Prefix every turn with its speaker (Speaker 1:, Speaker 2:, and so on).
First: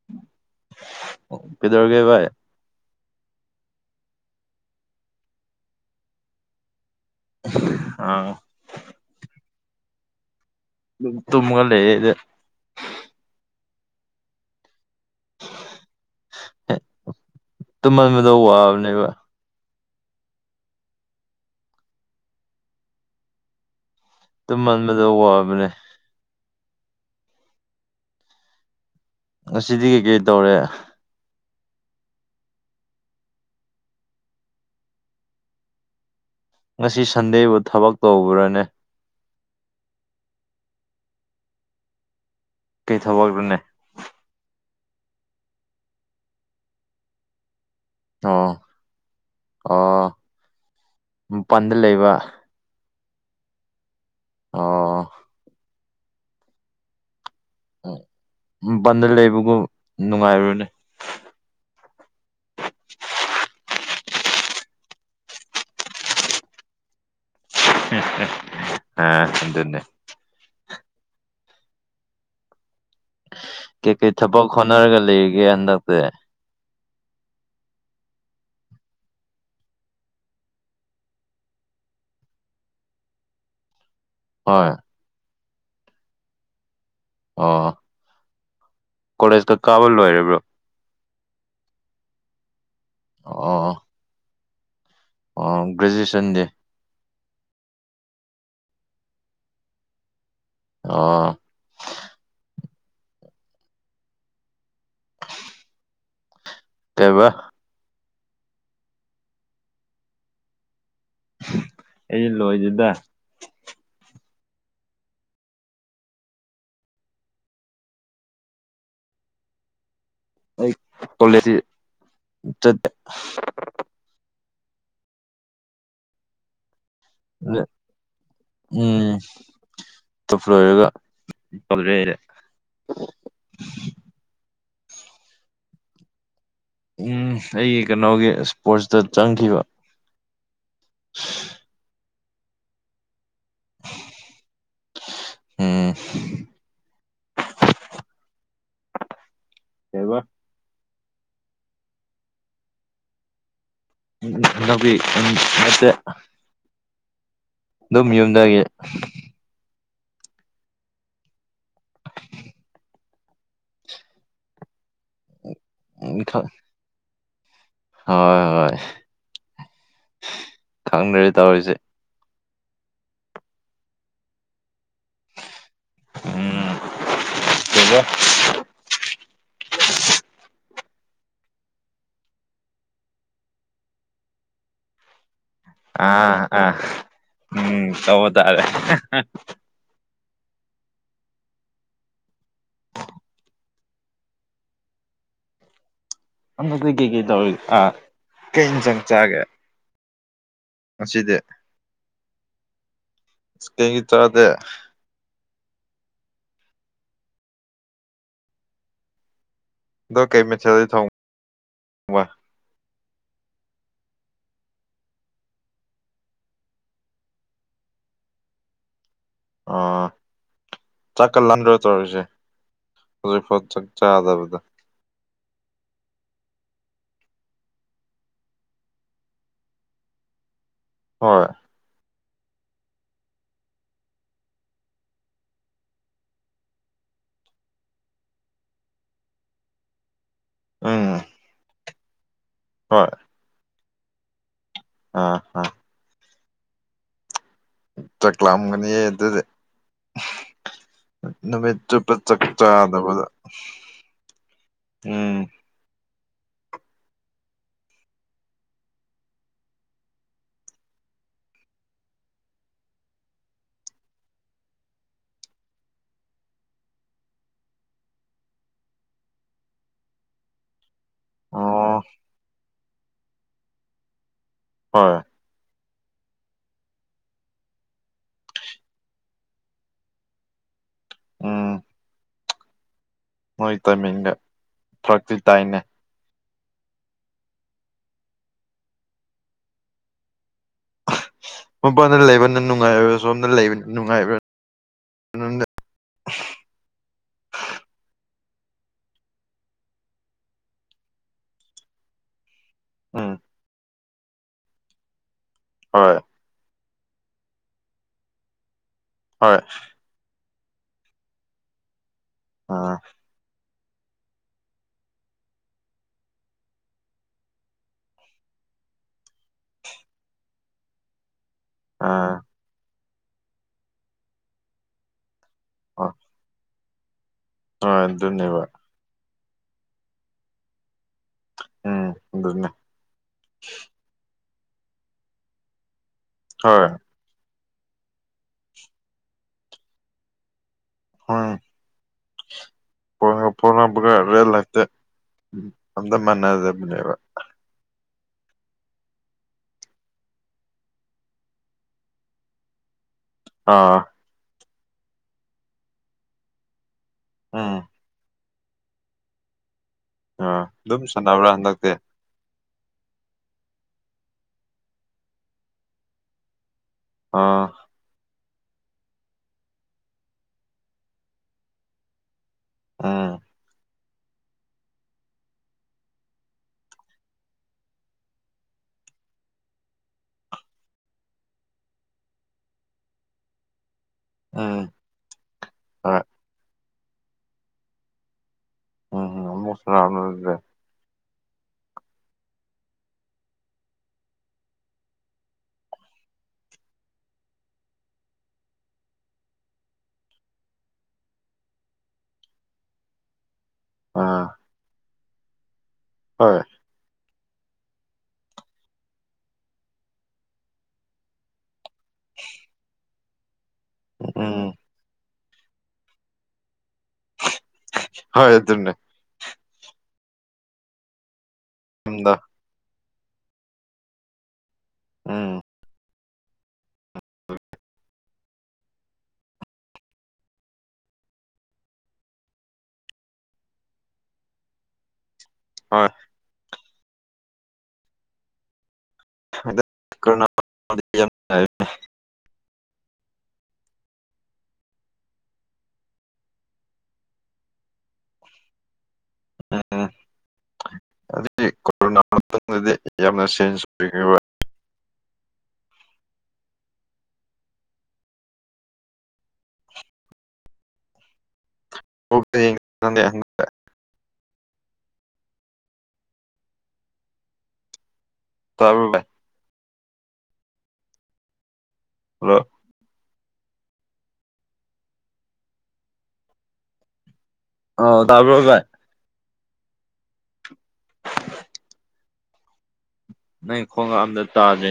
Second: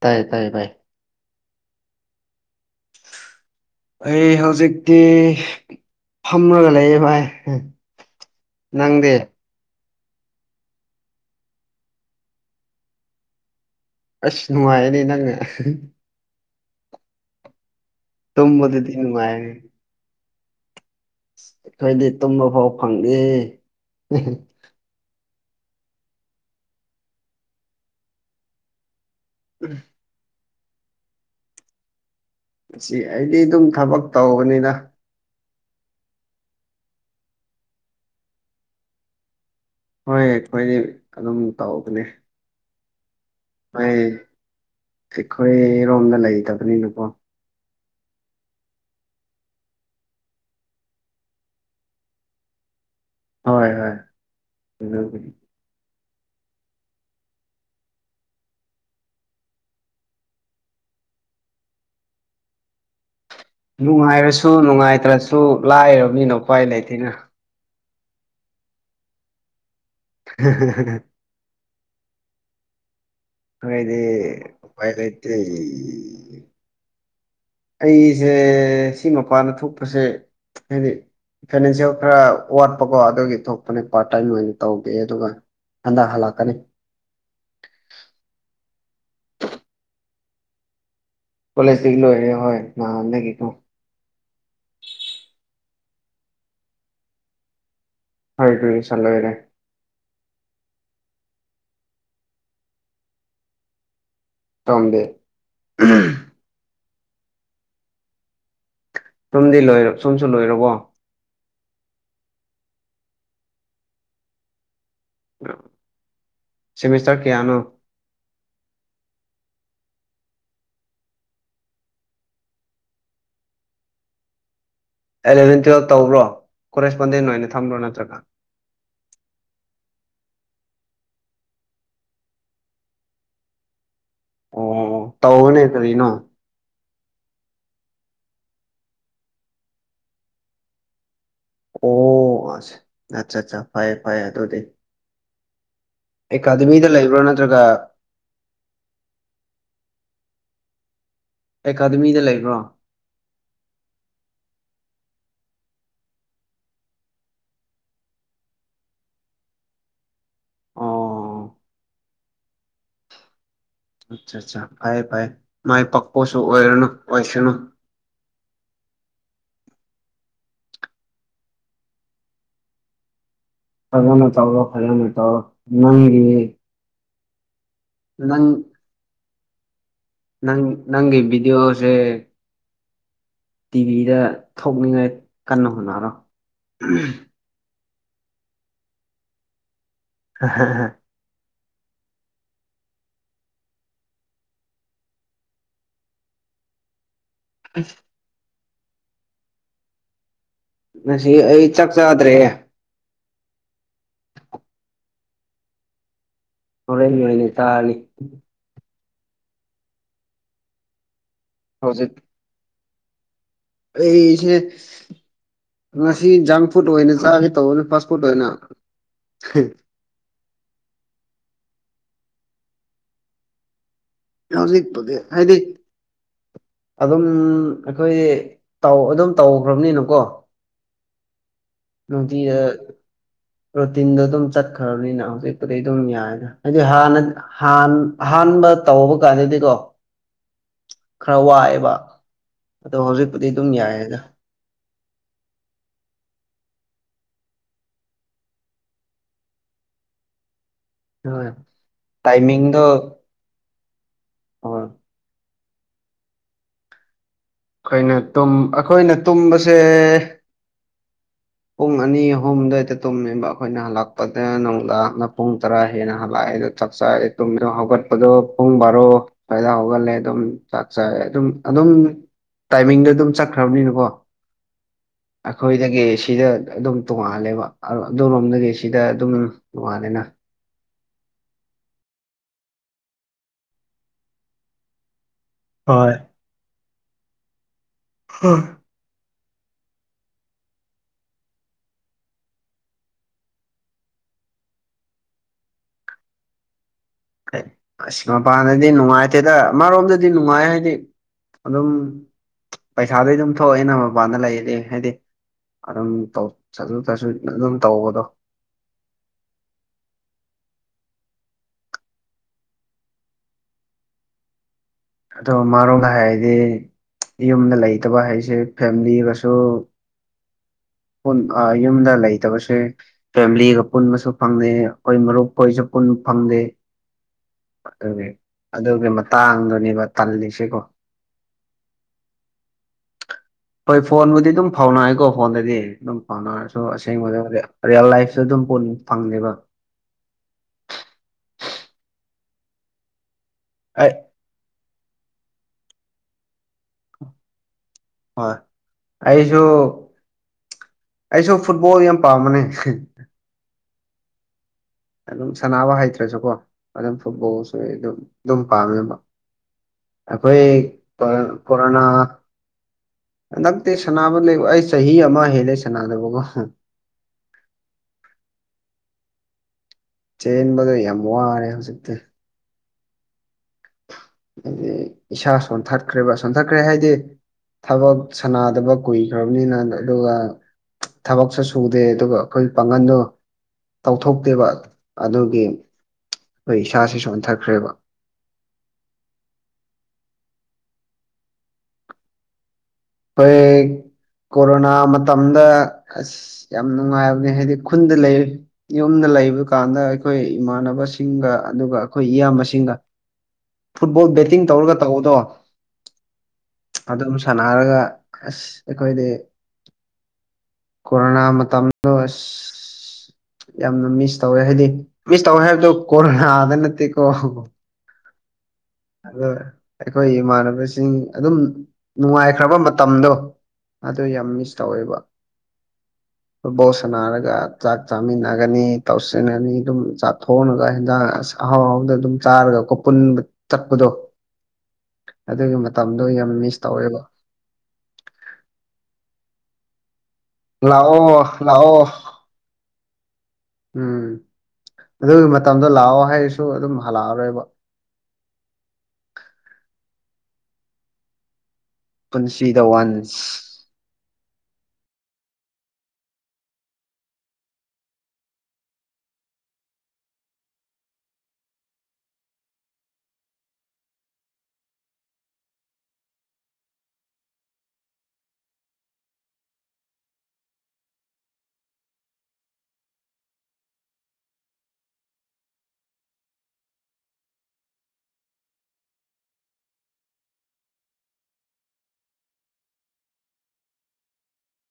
Speaker 1: ꯇꯥꯏꯌꯦ ꯇꯥꯏꯌꯦ ꯇꯥꯏ
Speaker 2: ꯀꯩꯗꯧꯔꯒꯦ ꯚꯥꯏ
Speaker 1: ꯑꯩ ꯍꯧꯖꯤꯛꯇꯤ ꯍ꯭ꯔꯒꯂ ꯍꯚ
Speaker 2: ꯑꯥ
Speaker 1: ꯅꯪꯗꯦ
Speaker 2: ꯇꯨꯝꯃꯒ ꯂꯩ ꯏꯗ
Speaker 1: ꯑꯁ ꯅꯨꯅꯨꯡꯉꯥꯏ
Speaker 2: ꯇꯨꯝꯃꯟꯕꯗꯣ
Speaker 1: ꯇꯝꯕꯗ
Speaker 2: ꯋꯥꯕꯅꯦꯕ
Speaker 1: ꯇꯩꯅꯅꯨꯡꯃꯥꯏ ꯑꯩꯈꯣꯏꯗꯤ ꯇꯨꯝꯕ ꯐꯥꯎ ꯐꯪꯗꯦ
Speaker 2: ꯇꯨꯝꯍꯟꯕꯗꯣ ꯋꯥꯕꯅꯦ ꯉꯁꯤꯗꯤ ꯀꯩꯀꯩ ꯇꯧꯔꯦ
Speaker 1: ꯑꯁꯤ ꯑꯩꯗꯤ ꯑꯗꯨꯝ ꯊꯕꯛ ꯇꯧꯕꯅꯤꯅ
Speaker 2: ꯉꯁꯤ ꯁꯟꯗꯦꯕꯨ ꯊꯕꯛ ꯇꯧꯕ꯭ꯔꯅꯦ
Speaker 1: ꯍꯣꯏ ꯑꯩꯈꯣꯏꯗꯤ ꯑꯗꯨꯝ ꯇꯧꯒꯅꯦ
Speaker 2: ꯊꯕꯛꯅꯦ
Speaker 1: ꯑꯩꯈꯣꯏꯔꯣꯝꯗ ꯂꯩꯇꯕꯅꯤꯅꯀꯣ
Speaker 2: ꯑꯣ ꯑ ꯃꯄꯥꯟꯗ ꯂꯩꯕ
Speaker 1: ꯍꯣꯏ ꯍꯣꯏ
Speaker 2: ꯑꯣ
Speaker 1: ꯎ
Speaker 2: ꯎ ꯟꯗ ꯂꯩꯕꯒꯨꯝ ꯅꯨꯡꯉꯥꯏꯔꯨꯅꯦ [unintelligible]
Speaker 1: ꯅꯨꯡꯉꯥꯏꯔꯁꯨ ꯅꯨꯡꯉꯥꯏꯇ꯭ꯔꯁꯨ ꯂꯥꯏꯔꯕꯅꯤꯅ ꯎꯄꯥꯏ ꯂꯩꯇꯅ
Speaker 2: ꯑ ꯑꯗꯨꯗꯟꯅꯦ
Speaker 1: [unintelligible] [inaudible]
Speaker 2: ꯀꯩ ꯀꯩ ꯊꯕꯛ
Speaker 1: ꯎꯄꯥꯏ
Speaker 2: ꯍꯣꯠꯅꯔꯒ
Speaker 1: ꯂꯩꯇꯦ
Speaker 2: ꯂꯩꯔꯤꯒꯦ ꯍꯟꯗꯛꯇꯤ
Speaker 1: ꯑꯩꯁꯦ ꯁꯤ ꯃꯄꯥꯟꯗ ꯊꯣꯛꯄꯁꯦ ꯍꯥꯏꯗꯤ ꯐꯥꯏꯅꯥꯟꯁꯤꯌꯦꯜ ꯈꯔ ꯋꯥꯠꯄꯀꯣ ꯑꯗꯨꯒꯤ ꯊꯣꯛꯄꯅꯦ ꯄꯥꯔꯠ ꯇꯥꯏꯝ ꯑꯣꯏꯅ
Speaker 2: ꯍꯣꯏ
Speaker 1: ꯇꯧꯒꯦ ꯑꯗꯨꯒ ꯍꯟꯗꯛ ꯍꯜꯂꯛꯀꯅꯤ
Speaker 2: ꯑꯣ ꯀꯣꯂꯦꯖꯇ ꯀꯥꯕ ꯂꯣꯏꯔꯕ꯭ꯔꯣ
Speaker 1: ꯀꯂꯦꯖꯇꯒ ꯂꯣꯏꯔꯦ ꯍꯣꯏ ꯃꯥꯍꯗ ꯀꯀꯣ
Speaker 2: ꯑꯣ ꯒ꯭ꯔꯦꯖꯨꯑꯌꯦꯁꯟ ꯗꯦ
Speaker 1: ꯍꯣꯏ ꯑꯗꯨ ꯆꯠ ꯂꯣꯏꯔꯦ
Speaker 2: ꯑꯣ
Speaker 1: ꯁꯗꯦ
Speaker 2: ꯀꯕ
Speaker 1: ꯁꯨꯝꯗꯤ ꯂꯣꯏ ꯁꯨꯝꯁꯨ ꯂꯣꯏꯔꯕꯣ
Speaker 2: ꯑꯩꯁꯨ ꯂꯣꯏꯖꯗ
Speaker 1: ꯁꯤꯦꯃꯤꯁꯇꯔ ꯀꯌꯥꯅꯣ
Speaker 2: ꯑꯩ ꯀꯣꯋꯥꯂꯦꯇ
Speaker 1: ꯑꯦꯂꯚꯦꯟ ꯇꯨꯋꯜꯞ ꯇꯧꯕ꯭ꯔꯣ ꯀꯣꯔꯦꯁꯄꯣꯟꯗꯦꯟ ꯑꯣꯏꯅ ꯊꯝꯕ꯭ꯔꯣ ꯅꯠꯇ꯭ꯔꯒ
Speaker 2: ꯇꯣ ꯐ꯭ꯂꯔꯒꯔꯦ
Speaker 1: ꯑꯣ ꯇꯧꯅꯦ ꯀꯔꯤꯅꯣ
Speaker 2: ꯎꯝ ꯑꯩꯒꯤ ꯀꯩꯅꯣꯒꯤ ꯏꯁꯄꯣꯔꯠꯁꯇ ꯆꯪꯈꯤꯕ
Speaker 1: ꯑꯣ ꯑꯆꯥ ꯑꯠꯆꯥ ꯐꯥꯏꯌꯦ ꯐꯌꯦ ꯑꯗꯨ ꯑꯗꯨꯗꯤ
Speaker 2: ꯎꯝ
Speaker 1: ꯑꯦꯀꯥꯗꯃꯤꯗ ꯂꯩꯕ꯭ꯔꯥ ꯅꯠꯇ꯭ꯔꯒ
Speaker 2: ꯀꯩꯕ
Speaker 1: ꯑꯦꯀꯥꯗꯃꯤꯗ ꯂꯩꯕ꯭ꯔꯣ
Speaker 2: ꯎꯅꯕꯤ ꯎ ꯃꯠꯇ ꯑꯗꯨꯝ ꯌꯨꯝꯗꯒꯤ
Speaker 1: ꯑꯣ ꯑ ꯑꯆꯥ ꯐꯥꯏ ꯐꯥꯏ ꯃꯥꯥꯏ ꯄꯛꯄꯣꯁꯨ ꯑꯣꯏ ꯑꯣꯏꯁ
Speaker 2: ꯍꯣꯏ ꯍꯣꯏ ꯈꯪꯗꯔꯤꯦ ꯇꯧꯔꯤꯁꯦ
Speaker 1: ꯐꯖꯅ ꯇꯧꯔꯣ ꯐꯖꯅ ꯇꯧꯣ ꯅꯪꯒꯤ
Speaker 2: ꯀꯗꯣ
Speaker 1: ꯅꯪ ꯅꯪ ꯅꯪꯒꯤꯕꯤꯗꯤꯑꯣꯁꯦ ꯇꯤꯚꯤꯗ ꯊꯣꯛꯅꯤꯡꯉꯥꯏ ꯀꯟꯅ ꯍꯣꯠꯅꯔꯣ
Speaker 2: ꯑꯥ ꯑꯥ ꯎꯝ ꯇꯧꯕ ꯇꯥꯔꯦ
Speaker 1: [unintelligible]
Speaker 2: ꯍꯟꯗꯛꯛꯇꯤ ꯀꯩꯀꯩ ꯇꯧꯔꯤ ꯑꯥ ꯀꯩ ꯏ ꯆꯪ ꯆꯒꯦ
Speaker 1: ꯉꯁꯤ ꯑꯩ ꯆꯥꯛ ꯆꯥꯗ꯭ꯔꯦ
Speaker 2: ꯀ ꯆꯥꯗ
Speaker 1: ꯍꯔ ꯇꯥꯅꯤ
Speaker 2: ꯗꯗꯨ ꯀꯩꯃꯤ ꯆꯂ ꯊꯥꯣꯡ
Speaker 1: ꯍꯧꯖꯤꯠ ꯑꯩꯁꯦ ꯉꯁꯤ ꯖꯪ ꯐꯨꯗ ꯑꯣꯏꯅ ꯆꯥꯒꯦ ꯇꯧꯕꯅꯤ ꯐꯥꯁ ꯐꯨꯗ ꯑꯣꯏꯅ
Speaker 2: ꯑ ꯆꯥꯛꯀ ꯂꯥꯟꯗ꯭ꯔ ꯇꯔꯁꯦ ꯍꯧꯖꯤ ꯐ
Speaker 1: ꯍ ꯁꯤꯛꯄꯗꯤ ꯍꯥꯏꯗꯤ ꯑꯗꯨꯝ ꯑꯩꯈꯣꯏ ꯑꯗꯨꯝ ꯇꯧꯈ꯭ꯔꯕꯅꯤꯅꯀꯣ
Speaker 2: ꯍꯣꯏ
Speaker 1: ꯗꯤ ꯔꯣꯇꯤꯟꯗꯣ ꯑꯗꯨꯝ ꯆꯠꯈ꯭ꯔꯕꯅꯤꯅ ꯍꯧꯖꯤꯛꯄꯨꯗꯤ ꯑꯗꯨꯝ ꯌꯥꯏꯗ ꯍꯥꯏꯗꯤ ꯍꯥꯟꯅꯗꯤꯥꯟ ꯑꯍꯥꯟꯕ ꯇꯧꯕ ꯀꯥꯟꯗꯗꯤꯀꯣ
Speaker 2: ꯎꯝ
Speaker 1: ꯈꯔ ꯋꯥꯑꯦꯕ ꯑꯗꯣ
Speaker 2: ꯍꯣꯏ
Speaker 1: ꯍꯧꯖꯤꯛꯄꯨꯗꯤ ꯑꯗꯨꯝ ꯌꯥꯏꯦꯗ
Speaker 2: ꯑꯥ ꯑꯥ ꯆꯥꯛꯂꯝꯛꯑꯝꯒꯅꯤꯌꯦ ꯑꯗꯨꯗꯤ
Speaker 1: ꯍꯣꯏ
Speaker 2: ꯅꯨꯃꯤꯠꯇꯠꯇꯨ ꯄ ꯆꯞ
Speaker 1: ꯇꯥꯏꯃꯤꯡꯗꯣ
Speaker 2: ꯆꯥꯗꯕꯗ
Speaker 1: ꯍꯣꯏ
Speaker 2: ꯎꯝ
Speaker 1: ꯑꯩꯈꯣꯏꯅ ꯑꯩꯈꯣꯏꯅ ꯇꯨꯝꯕꯁꯦ ꯄꯨꯡ ꯑꯅꯤ ꯑꯍꯨꯝꯗꯏꯗ ꯇꯨꯝꯃꯦꯕ ꯑꯩꯈꯣꯏꯅ ꯍꯜꯂꯛꯄꯗ ꯅꯨꯡꯗꯥꯡꯅ ꯄꯨꯡ ꯇꯔꯥ ꯍꯦꯟꯅ ꯍꯜꯂꯛꯑꯦ ꯑꯩꯗꯣ ꯆꯥꯛ ꯆꯥꯗꯣ ꯍꯧꯒꯠꯄꯗꯣ ꯄꯨꯡ ꯕꯥꯔꯣ ꯁ꯭ꯋꯥꯏꯗꯥ ꯍꯧꯒꯠꯂꯦ ꯑꯗꯨꯝ ꯁꯥꯏ ꯑꯗꯨꯝ ꯑꯗꯨꯝ
Speaker 2: ꯑꯣ
Speaker 1: ꯇꯥꯏꯃꯤꯡꯗ ꯑꯗꯨꯝ ꯆꯠꯈ꯭ꯔꯕꯅꯤꯅꯀꯣ
Speaker 2: ꯍꯣꯏ
Speaker 1: ꯑꯈꯣꯏꯗꯒꯦ ꯁꯤꯗ ꯑꯗꯨꯝ ꯇꯣꯉꯥꯜꯂꯦꯕ ꯑꯗꯨꯔꯣꯝꯗꯒꯤ ꯁꯤꯗ ꯑꯗꯨꯝ ꯅꯣꯡꯉꯥꯜꯂꯦꯅ
Speaker 2: ꯑꯥ ꯅꯣꯏ ꯇꯃꯤꯒ ꯐ꯭ꯔꯛꯇꯤ ꯇꯥꯏꯅꯦ
Speaker 1: ꯍꯣꯏ ꯑꯥ
Speaker 2: ꯃꯄꯥꯟꯅ ꯂꯩꯕꯅ ꯅꯨꯡꯉꯥꯏꯕ꯭ꯔꯥ ꯁꯣꯝꯅ ꯂꯩꯕꯅꯤ ꯅꯨꯡꯉꯥꯏꯕ꯭ꯔꯥ ꯗ
Speaker 1: ꯑꯁꯤꯁ ꯃꯄꯥꯟꯗꯗꯤ ꯅꯨꯡꯉꯥꯏꯇꯦꯗ ꯑꯃꯔꯣꯝꯗꯗꯤ ꯅꯨꯡꯉꯥꯏ ꯍꯥꯏꯗꯤ ꯑꯗꯨꯝ ꯄꯩꯁꯥꯗ
Speaker 2: ꯎꯝ
Speaker 1: ꯑꯗꯨꯝ ꯊꯣꯛꯑꯦꯅ ꯃꯄꯗ ꯂꯩꯗꯤ ꯍꯥꯏꯗꯤ ꯑꯗꯨꯝ
Speaker 2: ꯍꯣꯏ
Speaker 1: ꯇꯧ ꯆꯠꯁꯨ ꯆꯥꯠꯁꯨ ꯑꯗꯨꯝ ꯇꯧꯕꯗꯣ
Speaker 2: ꯍꯣꯏ ꯑꯥ
Speaker 1: ꯑꯗꯣ ꯃꯥꯔꯣꯗ ꯍꯥꯏꯔꯗꯤ ꯌꯨꯝꯗ ꯂꯩꯇꯕ ꯍꯥꯏꯁꯦ ꯐꯦꯃꯤꯂꯤꯒꯁꯨ ꯌꯨꯝꯗ
Speaker 2: ꯑꯥ
Speaker 1: ꯂꯩꯇꯕꯁꯦ ꯐꯦꯃꯤꯂꯤꯒ ꯄꯨꯟꯕꯁꯨ ꯐꯪꯅꯦ ꯑꯩꯈꯣꯏ ꯃꯔꯨꯞ ꯑꯩꯣꯏꯁꯨ ꯄꯨꯟ
Speaker 2: ꯍꯣꯏ
Speaker 1: ꯐꯪꯗꯦ
Speaker 2: ꯍꯣꯏ
Speaker 1: ꯑꯗꯨꯒꯤ
Speaker 2: ꯑꯗꯨꯅꯦꯕ
Speaker 1: ꯑꯗꯨꯒꯤ ꯃꯇꯥꯡꯗꯨꯅꯦꯕ ꯇꯜꯂꯤꯁꯤꯀꯣ
Speaker 2: ꯎꯝ ꯍꯟꯅ
Speaker 1: ꯍꯣꯏ ꯐꯣꯟꯕꯨꯗꯤ ꯑꯗꯨꯝ ꯐꯥꯎꯅꯑꯀꯣ ꯐꯣꯟꯗꯗꯤ ꯑꯗꯨꯝ ꯐꯥꯎꯅꯔꯁꯨ
Speaker 2: ꯍꯣꯏ
Speaker 1: ꯑꯁꯦꯡꯕꯗꯕꯨꯗꯤ ꯔꯤꯌꯦꯜ ꯂꯥꯏꯐꯇ ꯑꯗꯨꯝ ꯄꯨꯣꯅꯤꯡ ꯐꯪꯉꯦꯕ
Speaker 2: ꯎꯝꯉ
Speaker 1: ꯑꯩ
Speaker 2: ꯐꯅꯝꯕꯒ ꯔꯦꯠ ꯂꯥꯏꯇ ꯎ ꯑꯝꯇ ꯃꯥꯟꯅꯖꯕꯅꯦꯕ
Speaker 1: ꯍ ꯑꯩꯁꯨ ꯑꯩꯁꯨ ꯐꯨꯠꯕꯣꯜ ꯌꯥꯝ ꯄꯥ ꯃꯅꯦ
Speaker 2: ꯑꯥ
Speaker 1: ꯑꯗꯨꯝ ꯁꯅꯕ ꯍꯩꯇ꯭ꯔꯁꯨꯀꯣ ꯑꯗꯨꯝ ꯐꯨꯠꯕꯣꯜꯁꯨ
Speaker 2: ꯎꯝ
Speaker 1: ꯑꯗꯨꯝ ꯑꯗꯨꯝ ꯄꯥꯝꯃꯦꯕ
Speaker 2: ꯑꯥ
Speaker 1: ꯑꯩꯈꯣꯏ
Speaker 2: ꯑꯗꯨꯝ ꯁꯥꯟꯅꯕ꯭ꯔꯥ ꯍꯟꯗꯛꯇꯤ
Speaker 1: ꯀꯣꯔꯣꯅꯥ ꯍꯟꯗꯛꯇꯤ ꯁꯅꯕ ꯂꯩꯕ ꯑꯩ ꯆꯍꯤ ꯑꯃ ꯍꯦꯜꯂꯦ ꯁꯥꯟꯅꯗꯕꯀꯣ
Speaker 2: ꯑꯥ
Speaker 1: ꯆꯦꯟꯕꯗꯣ ꯌꯥꯝ ꯋꯥꯔꯦ ꯍꯧꯖꯤꯛꯇꯤ
Speaker 2: ꯑꯥ
Speaker 1: ꯑꯗꯨꯗꯤ ꯏꯁꯥ ꯁꯣꯟꯊꯠꯈ꯭ꯔꯦꯕ ꯁꯣꯟꯊꯠꯈ꯭ꯔꯦ ꯍꯥꯏꯗꯤ ꯊꯕꯛ ꯁꯅꯗꯕ ꯀꯨꯏꯈ꯭ꯔꯕꯅꯤꯅ ꯑꯗꯨꯒ ꯊꯕꯛꯁꯨ ꯁꯨꯗꯦ ꯑꯗꯨꯒ ꯑꯩꯈꯣꯏ ꯄꯥꯡꯒꯟꯗꯣ ꯇꯧꯊꯣꯛꯇꯦꯕ
Speaker 2: ꯎꯝ
Speaker 1: ꯑꯗꯨꯒꯤ
Speaker 2: ꯍꯣꯏ
Speaker 1: ꯑꯩꯈꯣꯏ ꯏꯁꯥꯁꯤꯁꯨ ꯍꯟꯊꯈ꯭ꯔꯦꯕ
Speaker 2: ꯎꯝꯝ ꯎꯃꯁꯂ
Speaker 1: ꯑꯩꯣꯏ ꯀꯣꯔꯣꯅꯥ ꯃꯇꯝꯗ ꯑꯁ ꯌꯥꯝ ꯅꯨꯡꯉꯥꯏꯕꯅꯦ ꯍꯥꯏꯗꯤ ꯈꯨꯟꯗ ꯂꯩ ꯌꯨꯝꯗ ꯂꯩꯕ ꯀꯥꯟꯗ ꯑꯩꯈꯣꯏ ꯏꯃꯥꯟꯅꯕꯁꯤꯡꯒ ꯑꯗꯨꯒ ꯑꯩꯈꯣꯏ ꯏꯌꯥꯝꯕꯁꯤꯡꯒ
Speaker 2: [unintelligible]
Speaker 1: ꯐꯨꯠꯕꯣꯜ
Speaker 2: ꯑꯥ
Speaker 1: ꯕꯦꯠꯇꯤꯡ ꯇꯧꯔꯒ ꯇꯑꯣꯗꯣ
Speaker 2: ꯍꯣꯏ
Speaker 1: ꯑꯗꯨꯝ ꯁꯥꯟꯅꯔꯒ ꯑꯁ ꯑꯩꯈꯣꯏꯗꯤ ꯀꯣꯔꯣꯅꯥ ꯃꯇꯝ ꯑ ꯑꯁ ꯌꯥꯝꯅ ꯃꯤꯁ ꯇꯧꯋꯦ
Speaker 2: ꯎꯝ
Speaker 1: ꯍꯥꯏꯗꯤ ꯃꯤꯁ ꯇꯧꯋꯦ ꯍꯥꯏꯕꯗꯣ ꯀꯣꯔꯣꯅꯥꯗ ꯅꯠꯇꯦꯀꯣ
Speaker 2: ꯍꯣꯏ ꯑꯗꯨ
Speaker 1: ꯑꯗ ꯑꯩꯈꯣꯏ ꯏꯃꯥꯟꯅꯕꯁꯤꯡ ꯑꯗꯨꯝ
Speaker 2: ꯌꯨꯝꯗ
Speaker 1: ꯅꯨꯡꯉꯥꯏꯈ꯭ꯔꯕ ꯃꯇꯝꯗꯣ ꯑꯗꯨꯗ ꯌꯥꯝ ꯃꯤꯁ ꯇꯧꯋꯦꯕ
Speaker 2: ꯎꯝ [unintelligible]
Speaker 1: ꯐꯨꯠꯕꯣꯜ ꯁꯥꯟꯅꯔꯒ ꯆꯥꯛ ꯆꯥꯃꯤꯟꯅꯒꯅꯤ ꯇꯧꯁꯤꯟꯒꯅꯤ ꯑꯗꯨꯝ ꯆꯥꯛꯊꯣꯛꯉꯒ ꯍꯟꯖꯥꯡ ꯑꯍꯥꯎ ꯑꯍꯥꯎꯗ ꯑꯗꯨꯝ ꯆꯥꯔꯒ ꯀꯣ ꯄꯨꯟꯕ ꯆꯠꯄꯗꯣ ꯑꯗꯨꯒꯤ
Speaker 2: ꯍꯣꯏ
Speaker 1: ꯃꯇꯝꯗꯣ ꯌꯥꯝ ꯃꯤꯁ ꯇꯧꯋꯦꯕ
Speaker 2: ꯑꯗ
Speaker 1: ꯂꯑꯣ ꯂꯑꯣ ꯎꯝ ꯑꯗꯨꯒꯤ ꯃꯇꯝꯗꯣ ꯂꯥꯛꯑꯣ ꯍꯥꯏꯁꯨ ꯑꯗꯨꯝ ꯍꯜꯂꯛꯑꯔꯣꯏꯕ
Speaker 2: ꯑꯝ ꯀꯣꯔꯣꯅꯥ
Speaker 1: ꯄꯨꯟꯁꯤꯗ
Speaker 2: ꯌꯥꯝ
Speaker 1: ꯋꯥꯟꯁ
Speaker 2: ꯏ [unintelligible] ꯇꯃꯦ ꯑ [unintelligible] ꯑꯣ ꯇꯄ ꯀꯥꯏ [unintelligible] ꯅꯪ ꯈꯣꯡꯒꯥ ꯑꯝꯗ ꯇꯥꯗꯣꯏꯅꯦ